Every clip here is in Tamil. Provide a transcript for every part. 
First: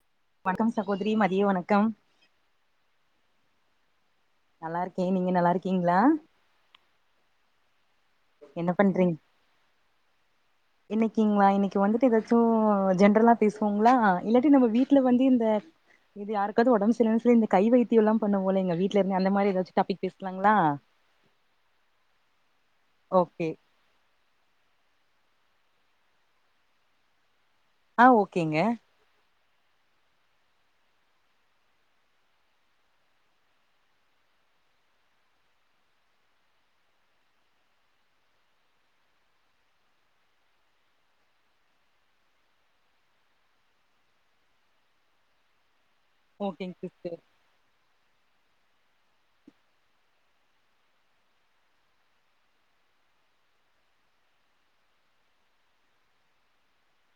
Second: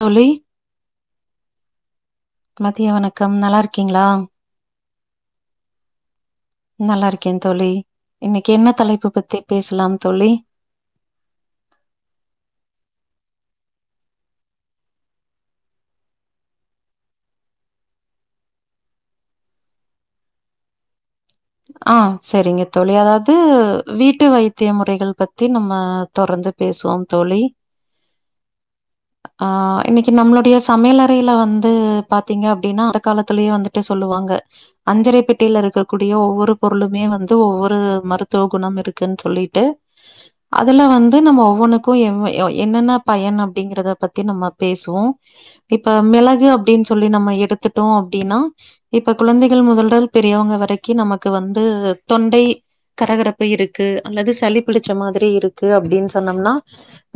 தோழி வணக்கம் சகோதிரி மதிய வணக்கம் மதிய வணக்கம் நல்லாருக்கீங்ளா நல்லாருக்கே நீங்க நல்லாருக்கீங்ளா நல்லாருக்கேன் தோழி இன்னக்கி என்ன தலைப்பு பத்தி பேசலாம் தோழி இன்னைக்கிங்ளா இன்னைக்கு வந்துட்டு எதாச்சு ஜென்ரலா பேசுவோங்ளா இல்லாட்டி நம்ம வீட்ல வந்து இந்த இது யாருக்காவ்து ஒடம்பு சரியில்ல சோ இந்த கை வைத்தியல்லா பண்ணுவோல இங்க வீட்லருந்து அந்த மாரி எதாச்சு டாபிக் பேஸ்லாங்ளா ஆ செரிங்க தோழி அதாவ்து ஓகே வீட்டு வைத்திய முறைகள் பத்தி நம்ம தொடர்ந்து பேசுவோம் தோழி ஆ ஓகேங்க ஆ இன்னைக்கு நம்மளுடைய சமையலறையில வந்து பாத்தீங்க அப்டின்னா அந்த காலத்திலயே வந்துட்டு சொல்லுவாங்க அஞ்சரைபெட்டியில இருக்கக்கூட் டிய ஒவ்வொரு பொருளுமே வந்து ஒவ்வொரு மருத்துவ குணம் இருக்குன் சொல்லிட்டு அதுல வந்து நம்ம ஒவ்வொனுக்கும் என் என்னென்ன பயன் அப்படிங்கறத பத்தி நம்ம பேசுவோம் இப்ப மிளகு ஓகேங்க அப்டின் சொல்லி சிஸ்டர் நம்ம எடுத் த்துட்டோ அப்டின்னா இப்ப கொழந்தைகள் முதல்டல் பெரியவங்க வரை க்கி நமக்கு வந்து தொண்டை கரகரப்பு இருக்கு அல்லது சளி பிடிச்ச மாதிரி இருக்கு அப்டின் சொன்னோம்னா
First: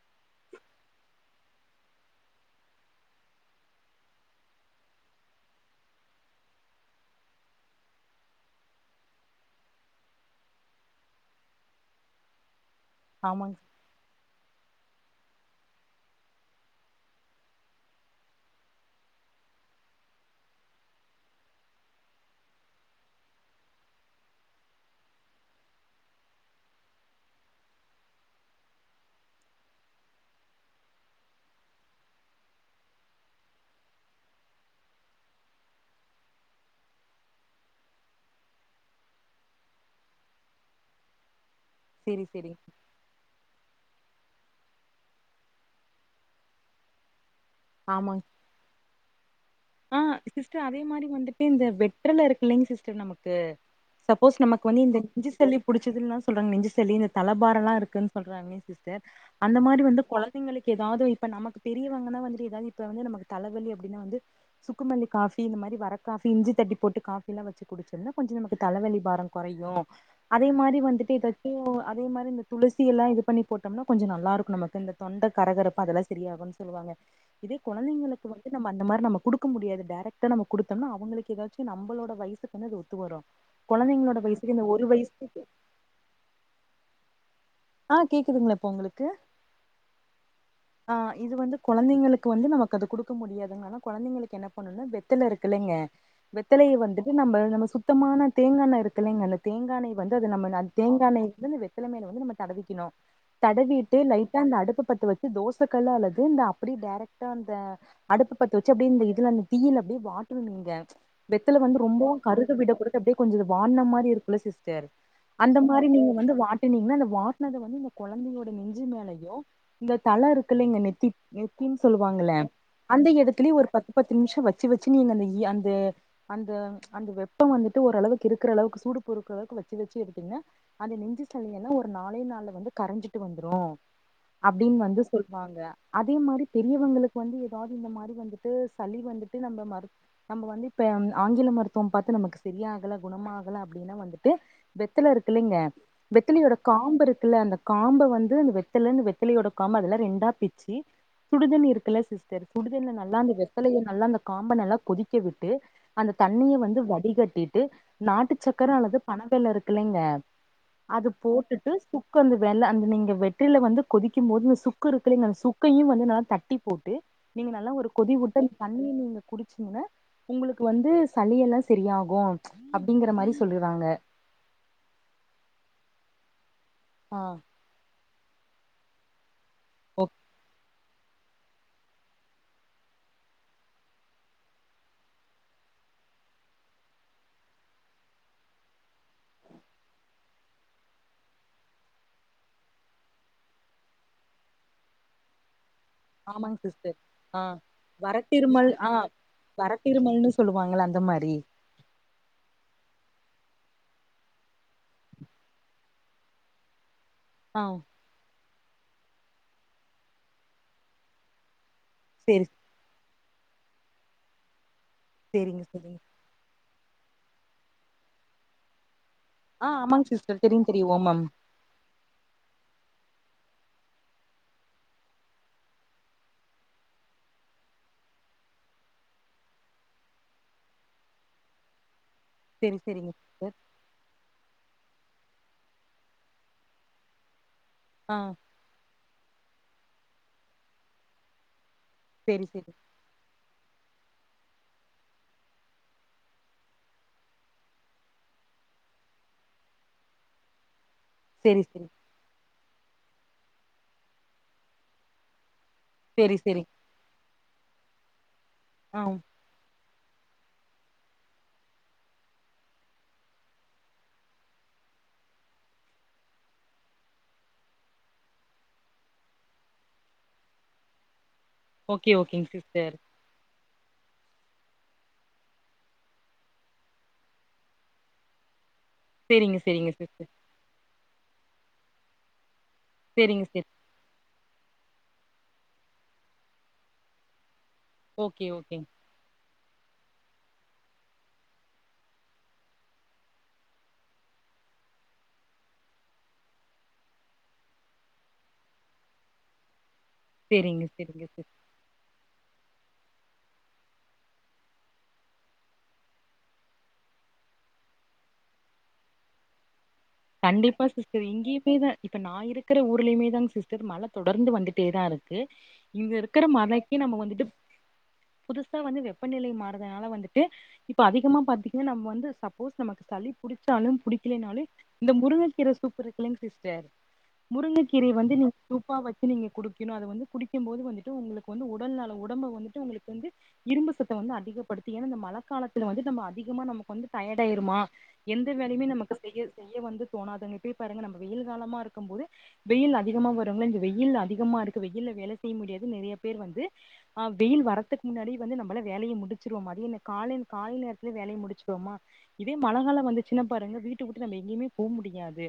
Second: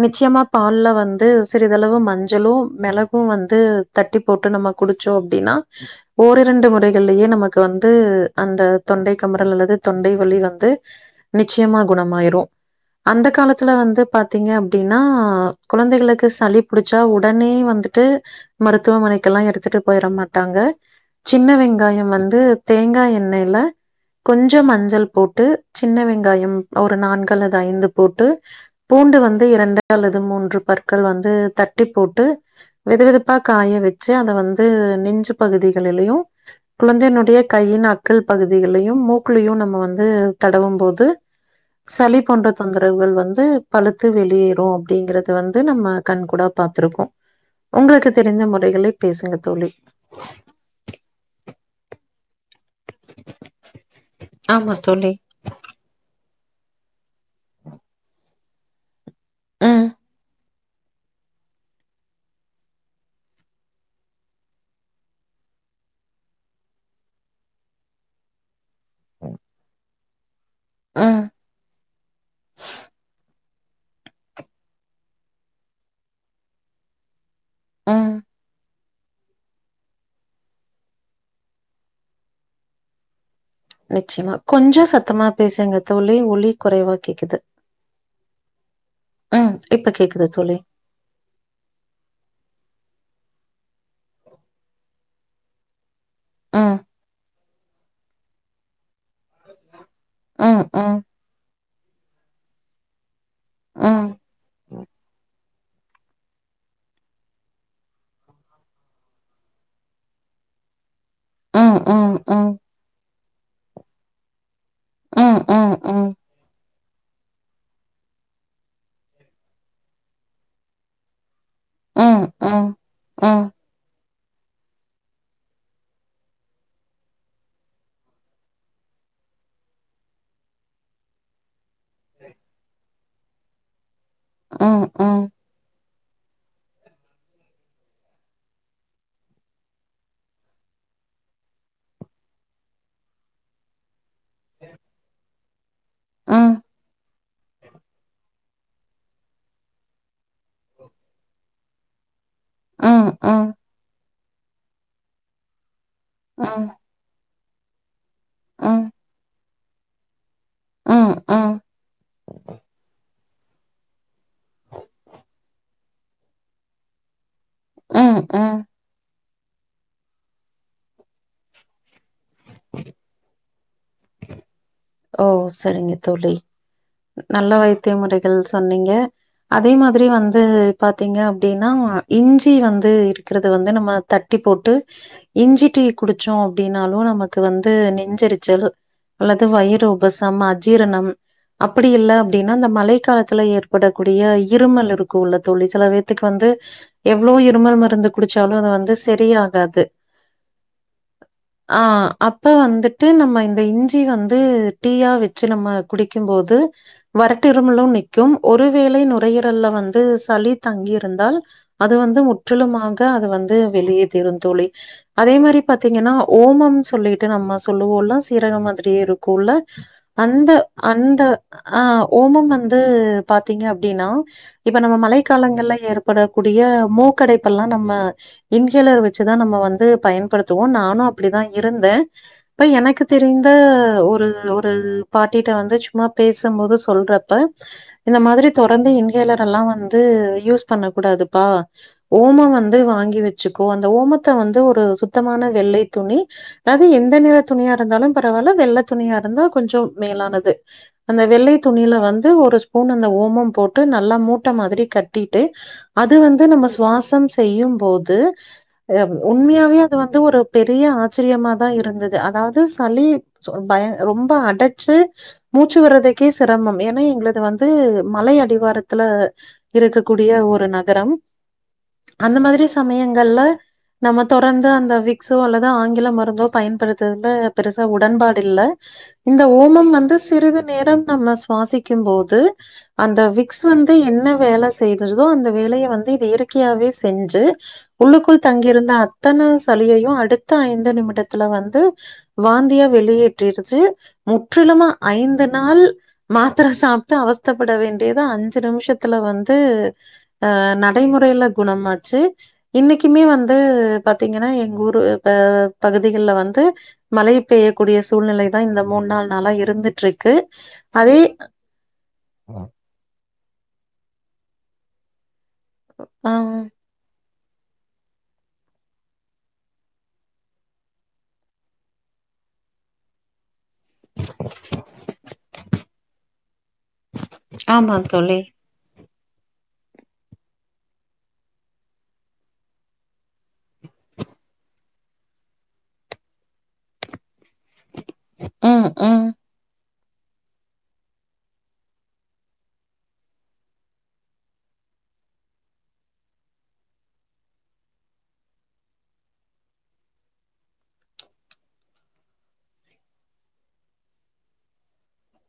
நிச்சயமா பால்ல வந்து சிறிதளவு மஞ்சளும் மெளகும் வந்து தட்டி போட்டு நம்ம குடிச்சோம் அப்டின்னா ஓர் இரண்டு முறைகள்லயே நமக்கு வந்து அந்த தொண்டை கமரல் அல்லது தொண்டை வலி வந்து நிச்சயமா குணமாயிரும் அந்த ஆமாங்க காலத்துல வந்து பாத் பாத்தீங்க அப்டின்னா குழந்தைகளுக்கு சளி புடிச்சா உடனே வந்துட்டு மருத்துவமனைக்கெல்லா எடுத்துட்டு போயிட மாட்டாங்க சின்ன வெங்காயம் வந்து தேங்கா எண் எண்ணெய்ல கொஞ்சம் மஞ்சள் போட்டு சின்ன வெங்காயம் ஒரு நான்கு அல்லது ஐந்து போட்டு பூண்டு வந்து இரண்டு அல்லது மூன்று பற்கள் வந்து தட்டி போட்டு வெது வெதுப்பா காய வெச்சு அத வந்து நெஞ்சு பகுதிகளிலயும் குழந்தையினுடைய கையின் ந அக்கள் பகுதிகள்ளயும் மூக்குளையும் நம்ம வந்து தடவும் போது சளி சேரி போன்ற சேரிங்க தொந்த ரவுகள் வந்து பழுத்து வெளியேறும் அப்டிங்கறத வந்து நம்ம கண் கூட பாத்திருக்கோ உங்களுக்கு ஆமாங்க தெரிந்த முறைகளை பேசுங்க தோழி ஆ சிஸ்டர் அதே மாரி வந்துட்டு இந்த வெற்றல இருக்கில்லைங் சிஸ்டர் நமக்கு சப்போஸ் ஆமா நமக்கு இந்த தோழி நெஞ்சி சளி புடிச்சதுல்லா சொல்றாங்க நெஞ்சளி இந்த தல பாரல்லா இருக்குன்னு சொல்றாங்களே சிஸ்டர் அந்த மாரி ம் வந்து குழந்தைங்களுக்கு ஏதாவது இப்ப நமக்கு பெரியவங்கனா வந்துட்டு ஏதாவது இப்ப வந்து நமக்கு தலவலி அப்டின்னா வந்து சுக்குமல்லி காஃபி இந்த மாரி வர காஃபி இஞ்சி தட்டி போட்டு காஃபிலா வச்சு குடிச்ச என்னா கொஞ்ச நமக்கு தலவலி பார கொறையு அதே மாரி வந்துட்டு ம் ஏதாச்சு அதே மாரி இந்த துளசி எல இது பண்ணி போட்டோம்னா கொஞ்ச நல்லா இருக்கு நமக்கு இந்த தொண்ட கரகரப்பு அதெல்லா சரியாகும்ன்னு சொல்லுவாங்க இதே ம் குழந்தளுக்கு வந்து நம் மந்த மாரி கூடு க்க முடியாது டைரக்டா நம்ம குடுத்தோம்னா அவங்களுக்கு ஏதாச்சு நம்மளோட வயசுது அது ஒத்து வரு குழந்தைங்களோட நிச்சயமா வயசுக்கு இந்த கொஞ்சோ ஒரு சத்தமா வயசுக்கு பேசுங்க தோழி ஒலி குறைவா கேக்குது ஆ கேக்குதுங்களா இப்போ உங்களுக்கு ம் இப்ப கேக்குது தோழி ஆ இது வந்து குழந்தைங்களுக்கு வந்து நமக்கது குடுக்க முடியாதுங்க ஆனா குழந்தைங்களுக்கு என்ன பண்ணும்னா வெத்தல இருக்குல்லங்க வெத்தலய ம் வந்துட்டு நம்ம நம்ம சுத்தமான தேங்க எண்ணெய இருக்குக்கலங்க தேங்கா எண்ணெய் வந்து அது ம் நம்ம ம் தேங்கா எண்ணய வந்து வெத்திலமே வந்து நம்ம தடவிக்கணு தடவிட்டு ம் லைட் அந்த அடுப்ப பத்த வச்சு தோசக்கல்ல அல்லது இந்த அப்டியே டேரெக்ட்டா அந்த அடுப்பு பத்து வச்சு அப்டியே இந்த இதுல அந்த தீயல்ல அப்டியே வாட்டணு நீங்க வெத்தல ம் வந்து ம் ரொம்பவு ம் கருக விட குடுத்து அப்டியே கொஞ்சம்து வாட்ன மாரி இருக்குல்ல சிஸ்டர் ம் ம் அந்த மாரி நீங்க ம் வந்து வாட்டனீங்கன்னா அந்த வா ட்னது வந்து இந்த குழந்தையோட நெஞ்சு மேலயோ இந்த தல இருக்குல்லங்க நெத்தி எப்பனு ம் ம் சொல்லுவாங்கல்ல ம் அந்த ம் இடத்துலயே ஒரு பத்து பத்து நிமிஷம் வச்சு வச்சு நீங்க அந்த இ அந்த அந்த அந்த வெப்பம் வந்துட்டு ஓரளவுக்கு இருக்குற அளவுக்கு சூடு பொறுக்குற அளவுக்கு வச்சு வச்சு எடுத்தீங்கன்ன அது நெஞ்சு சளின்னா ஒரு நா ஒரே நாள்ல வந்து கரைஞ்சிட்டு வந்துரு அ அப்டின்னு ம் வந்து ம் சொல்லுவாங்க அதே மாரி பெரியவங்களுக்கு வந்து எதாவது இந்த மாரி வந்துட்டு சளி வந்துட்டு நம்ம மரு நம்ம வந்து இப்ப ஆங்கில மருத்துவம் பாத்து நமக்கு சரியாகல குணமாகல அப்டின்னா வந் து வெத்தில இருக்குல்லைங்க ம் வெத்திலையோட காம்பு இருக்குல்ல அந்த காம்ப வந்து அந்த வெத் இருந்து வெத்தில காம்ப அதல ரெண்டா பிச்சி சுடுதண்ணி இருக்குல்ல சிஸ் டர் சுடு தண்ணில ம் நல்லா ம் அந்த ம் வெத்தலைய நல்லா அந்த காம்ப நல்லா கொதிக்க விட்டு அந்த தண்ணிய வந்து வடிகட்டிட்டு நாட்டு சக்கர அல்லது பண வேல்லோ இருக்குல்லங்க அது ம் ம் போட்டுட்டு சுக்கு அந்த வெல்ல அந்த நீங்க வெத்தல வந்து கொதிக்கும் போது இந்த சுக்கு இருக்குங்க அந்த சுக்கையு வந்து நல்லா தட்டி போட்டு நீங்க நல்லா ஒரு கொதி ம் விட்ட அந்த ம் தண்ணி நீங்க குடிச்சுங்கன்னா உங்களுக்கு வந்து சளி எல்லா சரியாகு அப்டிங்கிற மாரி சொல்லறாங்க ஓ சரிங்க தோழி ஆ நல்ல வைத்திய முறைகள் சொன்னீங்க அதே ஓ மாதிரி வந்து பாத்தீங்க அப்டின்னா இஞ்சி வந்து இருக்கிறது வந்து நம்ம தட்டி போட்டு இஞ்சி டீ குடிச்சோ அப்டின்னாலு நமக்கு வந்து நெஞ்செரிச்சல் அல்லது வயி று உபசம் அஜீரணம் அப்படி இல்ல அப்டின்னா இந்த மழை காலத்துல ஏற்படக்கூடிய இருமல் இருக்கூ இல்ல தோழி சிலபே த்துக்கு வந்து ஆமாங்க சிஸ்டர் எவ்ளோ ஆ இருமல் மருந்து குடிச்சாலு அது வரத்திருமல் ஆ வந்து சரியாகாது வரத்திருமல்னு சொல்லுவாங்கள அந்த மாரி ஆ அப்ப வந்துட்டு நம்ம இந்த இஞ்சி வந்து டீயா வச்சு நம்ம குடிக்கும்போது ஆ வறட்டிருமலு நிக் கும் ஒருவேளை நுரையீரல்ல வந்து சளி தங்கியிருந்தால் அது வந்து சேரி முற்றிலுமா க அது வந்து வெளியேத்திரு தோழி அதே மாரி சேரிங்க சேரிங்க பாத்தீங்கன்னா ஓமம் சொல்லிட்டு நம்ம சொல்லுவோல்ல சீரக மாதிரியே இருக்குல்ல ஆ ஆமாங்க சிஸ்டர் அந்த தெரியு தெரியு அந்த ஓமம் ஆ ஓமம் வந்து பாத்திங்க அப்டின்னா இப்ப நம்ம மழைக்காலங்கல்ல ஏற்படக்கூடிய மூக்கடைப்பெல்லா நம்ம இன்ஹேலர் வெச்சுதா நம்ம வந்து பயன்படுத்துவோ நானு அப்படிதா இருந்தே இப்ப சேரி எனக்கு சேரிங்க தெரிந்த சிஸ்டர் ஒரு ஒ பாட்டிட்ட வந்து சும்மா பேசும்போது சொல்றப்ப ஆ இந்த மாதிரி தொடர்ந்து இன்ஹேலர் எல்லா வந்து யூஸ் பண்ணக்கூடாதுப்பா ஓம சேரி சேரி வந்து வாங்கி வெச் சுக்கோ அந்த ஓமத்த வந்து ஒரு சுத்தமான வெள்ளை துணி அதாது எந்த நிற துணியா இருந்தாலு பரவால்ல வெள்ள துணியா இருந்தா கொஞ்ச மேலானது அந்த வெள்ளை சேரி சேரி துணில வந்து ஒரு ஸ் பூன் அந்த ஓமம் போட்டு நல்லா மூட்ட மாதிரி கட்டிட்டு அது சேரி வந்து சேரி நம்ம வாசம் செய்யும் போது ஆ அ உண்மையாவே அது வந்து ஒரு பெரிய ஆச்சரியமாதா இருந்துது அதாது சளி பய ரொம் ப அடச்சு மூச்சு விட்றதுக்கே சிரமம் ஏன்னா எங்களுது வந்து மலை அடிவாரத்துல இருக்கக்கூடிய ஒரு நகரம் ஓகே அந்த ஓகேங்க மாதிரி சிஸ்டர் சமயங்கள்ல நம்ம தொடர்ந்து அந்த விக்ஸோ அல்லது ஆங்கில மருந்தோ பயன்படுத்துரதுல பெருசா உடன்பாடில்ல இந்த சேரிங்க ஓமம் சேரிங்க சிஸ்டர் வந்து சிறிது நேரம் நம்ம சுவாசிக்கும்போது அந்த செரிங்க விக்ஸ் சிஸ் வந் து என்ன வேல செய்றதோ அந்த வேலய வந்து இது இயற்கையாவே செஞ்சு உள்ளுக்குள் ஓகே ஓகேங்க. தங்கியிருந்த அத்தன சளியையு அடுத்த ஐந்து நிமிடத்துல வந்து வந்தியா வெளியேற்றிடுச்சி முற்றிலுமா ஐந்து நாள் மாத்திர சாப்ட்டு அவஸ்தப்படவேண்டியது அஞ்சு நிமிஷத்துல வந்து அ செரிங்க செரிங்க நடைமுறைல சிஸ். குணமாச்சு இன்னிக்குமே வந்து பாத்திங்கன்னா எங்க ஊர் ப பகுதிகல்ல வந்து மழை பெய்யக்கூடிய சூழ்நிலைதா இந்த மூணு நாள் நாளா இருந்துட்ருக் கண்டிப்பா சிஸ்டர் இங்கியுமேத இப்ப நா இருக்கிற ஊர்லயுமே தாங்க சிஸ்டர் மழை தொடர்ந்து வந்துட்டேதா இருக்கு இங்க ஆ இருக்கிற மழை க்கு நாம வந்துட்டு புதுசா வந்து வெப்பநிலை மாறுதனால வந்துட்டு இப்ப அதிகமா பாத்திங்னா நம்ம வந்து சப்போஸ் நமக்கு சளி புடிச்சாலு புடிக்கலைனாலு முருங்கக்கீர சூப் இருக்கு இல்லைங் சிஸ்டர் ஆமா முருங்கக்கீரைய வந்து தோழி நீங் சூப்பா வச்சு நீங்க குடிக்கணு அத வந்து குடிக்கும்போது வந்துட்டு உங்களுக்கு வந்து உடல் நல உடம்ப வந்துட்டு உங்களுக்கு வந்து இரும்பு சத்த வந்து அதிகப்படுத்து ஏன்னா இந்த மழ காலத்துல வந்து நம்ம அதிகமா நமக்கு வந்து டயர்ட் ஆயிருமா எந்த வேலையுமே ம் நமக்கு ம் செய்ய செய்ய வந்து தோணாதுங்க இப்பயே பாருங்க நம்ம வெயில் காலமா இருக்கும் போது வெயில் அதிகமா வருங்ள இந்த வெயில் அதிகமா இருக்கு வெயில்ல வேல செய்ய முடியாதுன் நெறைய பேர் வந்து ஆ வெயில் வரத்துக்கு முன்னாடி வந்து நம்பளா வேலய முடிச்சிருவோ மதிய என்ன காலை காலை நேரத்துலயே வேலய முடிச்சிருவமா இதே மழகால வந்துச்சின்னா பாருங்க வீட்ட வுட்டு நம்ம எங்கயுமே போ முடியாது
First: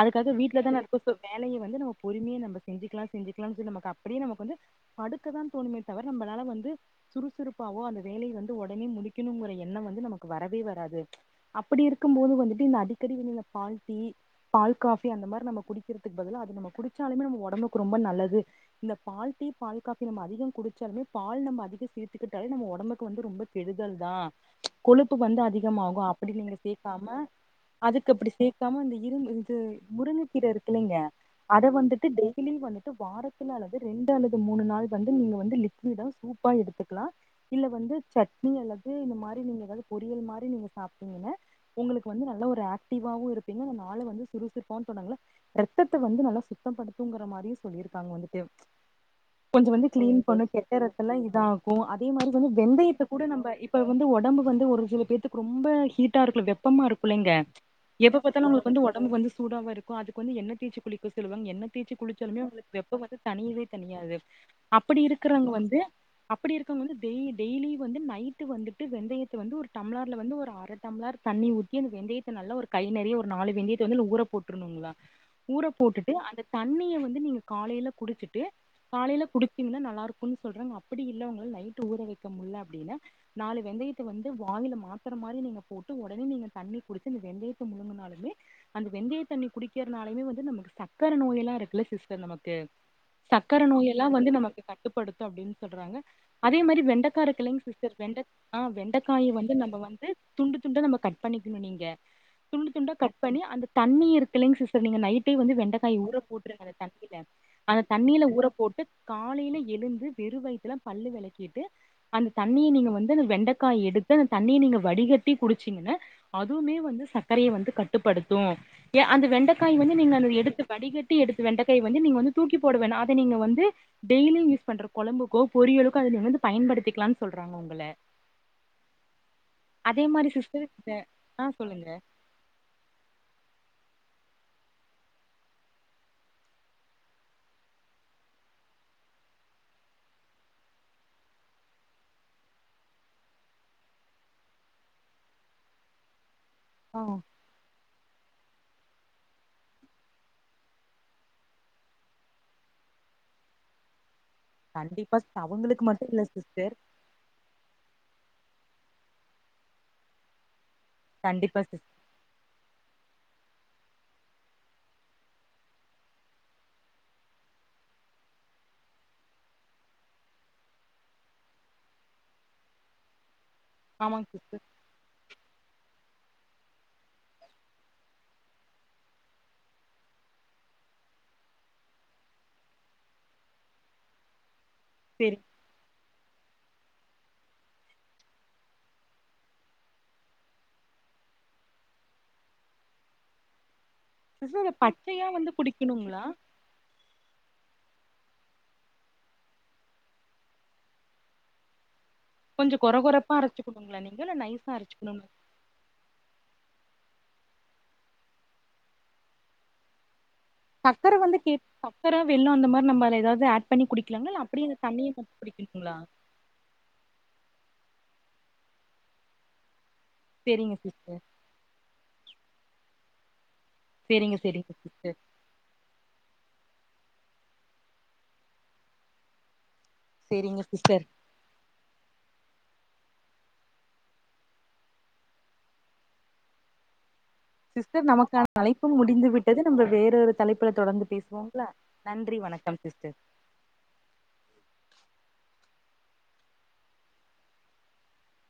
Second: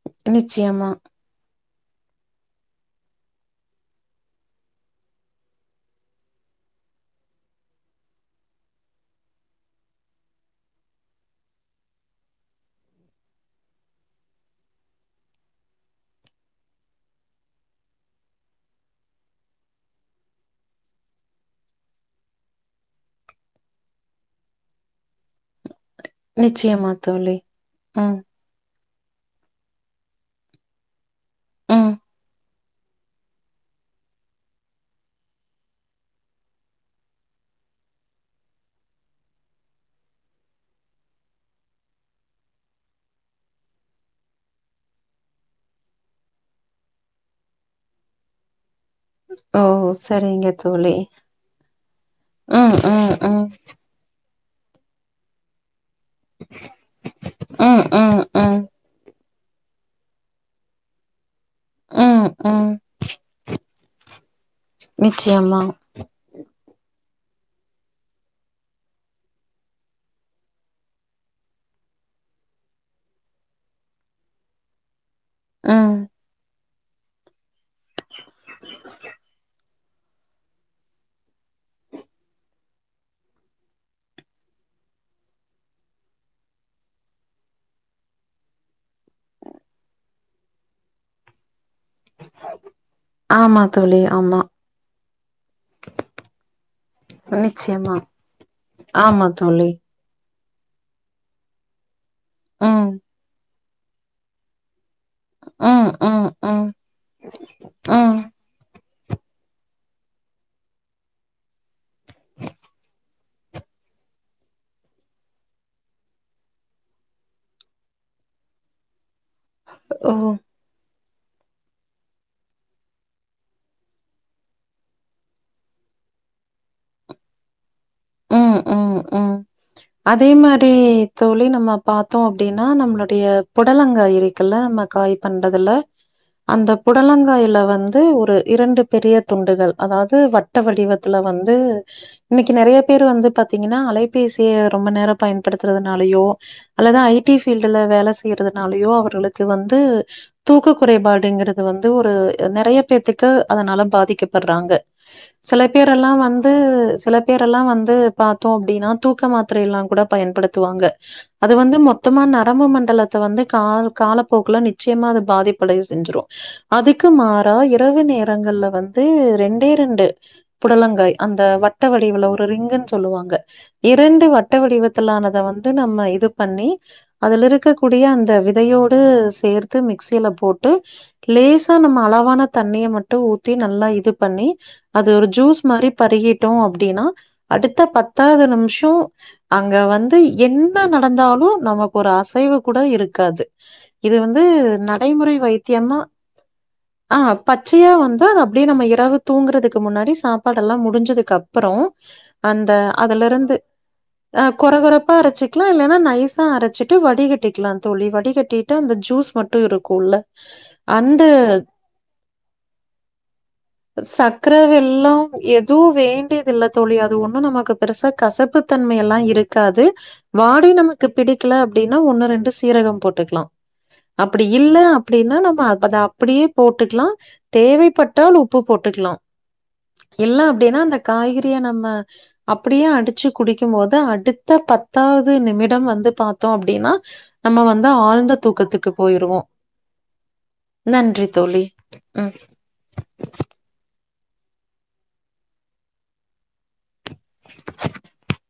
அதுக்காக வீட்லதா நா நிச்சயமா வேலய வந்து நம்ம பொறுமையா நம்ப செஞ்சுக்கலா செஞ்சிக்கலானு சொல்லி நமக்கு அப்படியே நமக்கு வந்து படுக்கதா தோணுமே தவிர நம்பளால வந்து சுறுசுறுப்பாவோ அந்த வேலைய வந்து உடனே முடிக்கணுங்கற எண்ணம் வந்து நமக்கு வரவே வராது அப்படி இருக்கும்போது வந்துட்டு இந்த அடிக்கடி நீங்க பால் டீ பால் காஃபி அந்த மாரி நம்ம குடிக்கிறதுக்கு பதிலா அது நம்ம குடிச்சாலுமே நம்ம ஒடம்புக்கு ரொம்ப நல்லது இந்த பால் டீ பால் காஃபி நம்ம அதிகம் குடிச்சாலுமே பால் நம்ம அதிக சேத்துக்கிட்டாலே நம்ம ஒடம்புக்கு வந்து ரொம்ப கெடுதல்தா கொழுப்பு வந்து அதிகமாகு அப்படி நீங்க நிச்சயமா சேக்காம தோழி அதுக்கு ம் அப்படி சேக்காம இந்த இரும் இது முருங்ககீர இருக்குலைங்க அத ம் வந்துட்டு டெய்லி வந்துட்டு வாரத்துல அல்லது ரெண்டு அல்லது மூணு நாள் வந்து நீங்க வந்து லி நீ தா சூப்பா எடுத்துக்குலா இல்ல வந்து சட்னி அல்லது இந்த மாரி நீங்க ஏதாவது பொரியல் மாரி நீங்க சாப்பிட்டீங்கன்னு உங்குளுக்கு வந்து நல்லா ஒரு ஆக்டிவாவவு இருப்பீங்க அந்த நாள வந்து சுறுசுறுப்பாவு தொடங்கலா ரத்தத்த வந்து நல்லா சுத்தம் படுத்தும்ங்கற மாரியு சொல்லியிருக்காங்க வந்துட்டு ஓ கொஞ்சோ வந்து கிளீன் பண்ணு சரிங்க கெட்ட தோழி ரத்தோலா இதா ஆகோ அதே மாதிரி வந்து ம் வெந்தயத்த ம் கூட ம் நம்ப இப்ப வந்து ஒடம்பு வந்து ஒரு சில பேத்துக்கு ரொம்ப ஹீட்டா இருக்குல வெப்பமா இருக்குலைங்க ம் எப்ப ம் பாத்தாலு ம் உங்குளுக்கு வந்து ஒடம்பு வந்து சூடாவே இருக்கோ அதுக்கு வந்து எண்ணெ தேச்சு குளிக்க சொல்லுவாங்க எண்ணெ தேச்சு ம் குளிச்சாலுமே ம் அவுங்குளுக்கு வெப்பம் வந்து தனியவே தனியாது அப்டி இருக்கறவங்க நிச்சயமா வந்து அப்டி இருக்கவங்க வந்து டெய் டெய்லி வந்து நைட்டு வந்துட்டு வெந்தயத்த வந்து ஒரு டம்பளர்ல வந்து ஒரு அர டம்ளர் தண்ணி ஊ இப்பயே அந்த வெந்தயத்த நல்லா ஒரு கை நறையா ஒரு நாலு வெந்தயத்த வந்து ஊற போட்டுருனுங்களா ஊற ம் போட்டுட்டு அந்த தண்ணிய வந்து நீங்க காலைல குடிச்சுட்டு காலையில குடிச்சீங்கன்னா நல்லா இருக் கோனு சொல்றாங்க அப்டி இல்ல உங்களால நைட் ஊற வெய்க்க முடில அப்டீன்னா நாலு வெந்தயத்த வந்து வாளில மாத்தர மாரி நீங்க போட்டு ஒடனே நீங்க தண்ணி குடிச்சு இந்த வெந்தயத்த முழுங்குனாலுமே அந்த வெந்தய தண்ணி குடிக்கிறனாலுமே வந்து நமக்கு சக்கர நோய் எல்லா இருக்குல சிஸ்டர் நமக்கு ஆமா சக்கர நோய் தோழி எல்லா வந்து ஆமா நமக்கு கட்டுப்படுத்தோ அப்டீன்னு சொல்றாங்க அதே மாரி வெண்டக்கா இருக்கு இல்லைங்க சிஸ்டர் நிச்சயமா வெண்ட ஆ ஆமா வெண்டைக்காய வந்து தோழி நம்ப வந்து துண்டு துண்டா நம்ம கட் பண்ணிக்கணோ நீங்க துண்டு ம் துண்டா கட் பண்ணி அந்த தண்ணி இருக்குலைங்க சிஸ்டர் நீங்க நைட் டே வந்து ம் வெண்டக்காய ஊற ம் போட்டுருங்க ம் அந்த தண்ணீல அந்த ம் தண்ணீல ஊற போட்டு காலைல எழுந்து வெறு வயித்துல பல்லு வெளக்கிட்டு அந்த தண்ணீய நீங்க வந்து அந்த வெண்டைக்காய் எடுத்து அந்த தண்ணிய நீங்க வடிகட்டி குடிச்சீங்கன்னா அதுவுமே வந்து சக்கரய வந்து கட்டுப்படுத்து ஏ அந்த வெண்டைக்காய வந்து ஓ! நீங்க எடுத்து வடிகட்டி எடுத்து வெண்டக்காய வந்து நீங்க வந்து தூக்கி போட வேணா அத நீங்க வந்து டெய்லியு யூஸ் பண்ற கொழம்புக்கோ பொரியலுக்கோ அத நீங்க வந்து பயன்படுத்திக்கலானு சொல்றாங்க உங்கள உம் உம் உம் அதே சிஸ்டர் மாரி இந்த ஆ தோழி நம்மோ சொல்லுங்க பாத்தோ அப்டீன்னா நம்ளோடைய பொடலங்காயி இருக்குல நம்ம காய் பண்றதுல அந்த புடலங்காயில வந்து ஒரு இரண்டு பெரிய துண்டுகள் அதாவது வட் ட வடிவத்துல வந்து இன்னைக்கி நறைய பேரு வந்து பாத்தீங்கன்னா அலைபேசிய ரொம்ப நேரோ பயன்படுத்துறனாலயோ அல்லது ஆ ஐ டி ஃபீல்டுல வேல செய்றதுனாலயோ அவர்களுக்கு வந்து தூக்க கொறைபாடுங்கறது வந்து ஒரு நறைய பேத்துக்கு அதனால பாதிக்க படுறாங்க கண்டிப்பா சிஸ். செல அவங்களுக்கு பேர் மட்டு எல்லா இல்ல வந்து சிஸ்டர் செலப் பேரெல்லா வந்து பாத்தோ அப்டீன்னா தூக்கோ மாத்திரை எல்லா கூட பயன்படுத்துவாங்க அது கண்டிப்பா வந்து சிஸ் மொத் மொத்தமா நரம்பு மண்டலத்த வந்து கா காலப்போக்குல நிச்சயமா அது பாதிப்படைய செஞ்சிரோ அதுக்கு மாறா இரவு நேரங்கள்ல வந்து ரெண்டே ரெண்டு புடலங்காய் அந்த வட்ட வடிவுல ஒரு ரிங்குன்னு சொல்லுவாங்க இரண்டு ஆமாங்க வட்ட சிஸ்டர் வடிவ முத்தலானத வந்து நம்ம இது பண்ணி அதுல இருக்க கூடிய அந்த விதையோடு சேர்த்து மிக்சில போட்டு லேசா நம்ம அளவான தண்ணீய மட்டு ஊத்தி நல்லா இது பண்ணி அது ஒரு சரி ஜூஸ் மாரி பருகிட்டோ அப்டீன்னா அடுத்த பத்தாவது நிமிஷோ அங்க வந்து என்ன நடந்தாலு நமக்கு ஒரு அசைவு கூட இருக்காது இது வந்து சிஸ்டர் பச்சையா நடைமுறை வந்து வைத்தியமா குடிக்கணுங்களா ஆ பச்சையா வந்து அது அப்டியே நம்ம இரவு தூங்குறதுக்கு முன்னாடி சாப்பாடெல்லா முடிஞ்சதுக்கு அப்புறோ அந்த கொஞ்சோ கொர அதுல கொரப்பா இருந்து அரச்சுக்கணுங்களா நீங்க இல்ல அ நைஸா கொர கொரப்பா அரச்சுக்கணுங்களா அரச்சி வெக்கலா இல்லன்னா நைஸா அரச்சிட்டு வடிகட்டிக்குலா தோழி வடிகட்டிட்டு அந்த ஜூஸ் மட்டு இருக்கோல சக்கரை வந்து கே சக்கர வெல்லம் அந்த மாதிரி நம்ம அத ஏதாவது ஆட் பண்ணி குடிக்கலாங்களால்ல சக்கர, அப்படிய அ தண்ணியை வெல்லம் எதுவும் வேண்டியதில்லத் தோழி அது ஒண்ணும் நமக்கு பெருசா கசப்பு தன்மை எல்லாம் இருக்காது வாடி சேரிங்க நமக்கு சிஸ்டர் பிடிக் கல அப்டின்னா ஒன்னு ரெண்டு சீரகம் போட்டுக்கலாம் சேரிங்க அப்புடி சேரிங்க இல்ல சிஸ்டர் அப்புடின்னா நம்ம அப்டியே போட்டுக்கலாம் தேவைப்பட்டா உப்பு போட்டுக்கலாம் இல்ல சேரிங்க அப்டின்னா அந்த சிஸ்டர் காய்கறிய நம்ம அப்டியே அடிச்சு குடிக்கும் போது அடுத்த பத்தாவது நிமிடம் வந்து பாத்தோம் அப்படின்னா சிஸ்டர் நமக்கான அழைப்பு முடிந்து விட்டது நம்ம வேற ஒரு தலைப்புல தொடர்ந்து நன்றி தோழி. பேசுவோங்களா நன்றி வணக்கம் சிஸ்டர் [inaudible]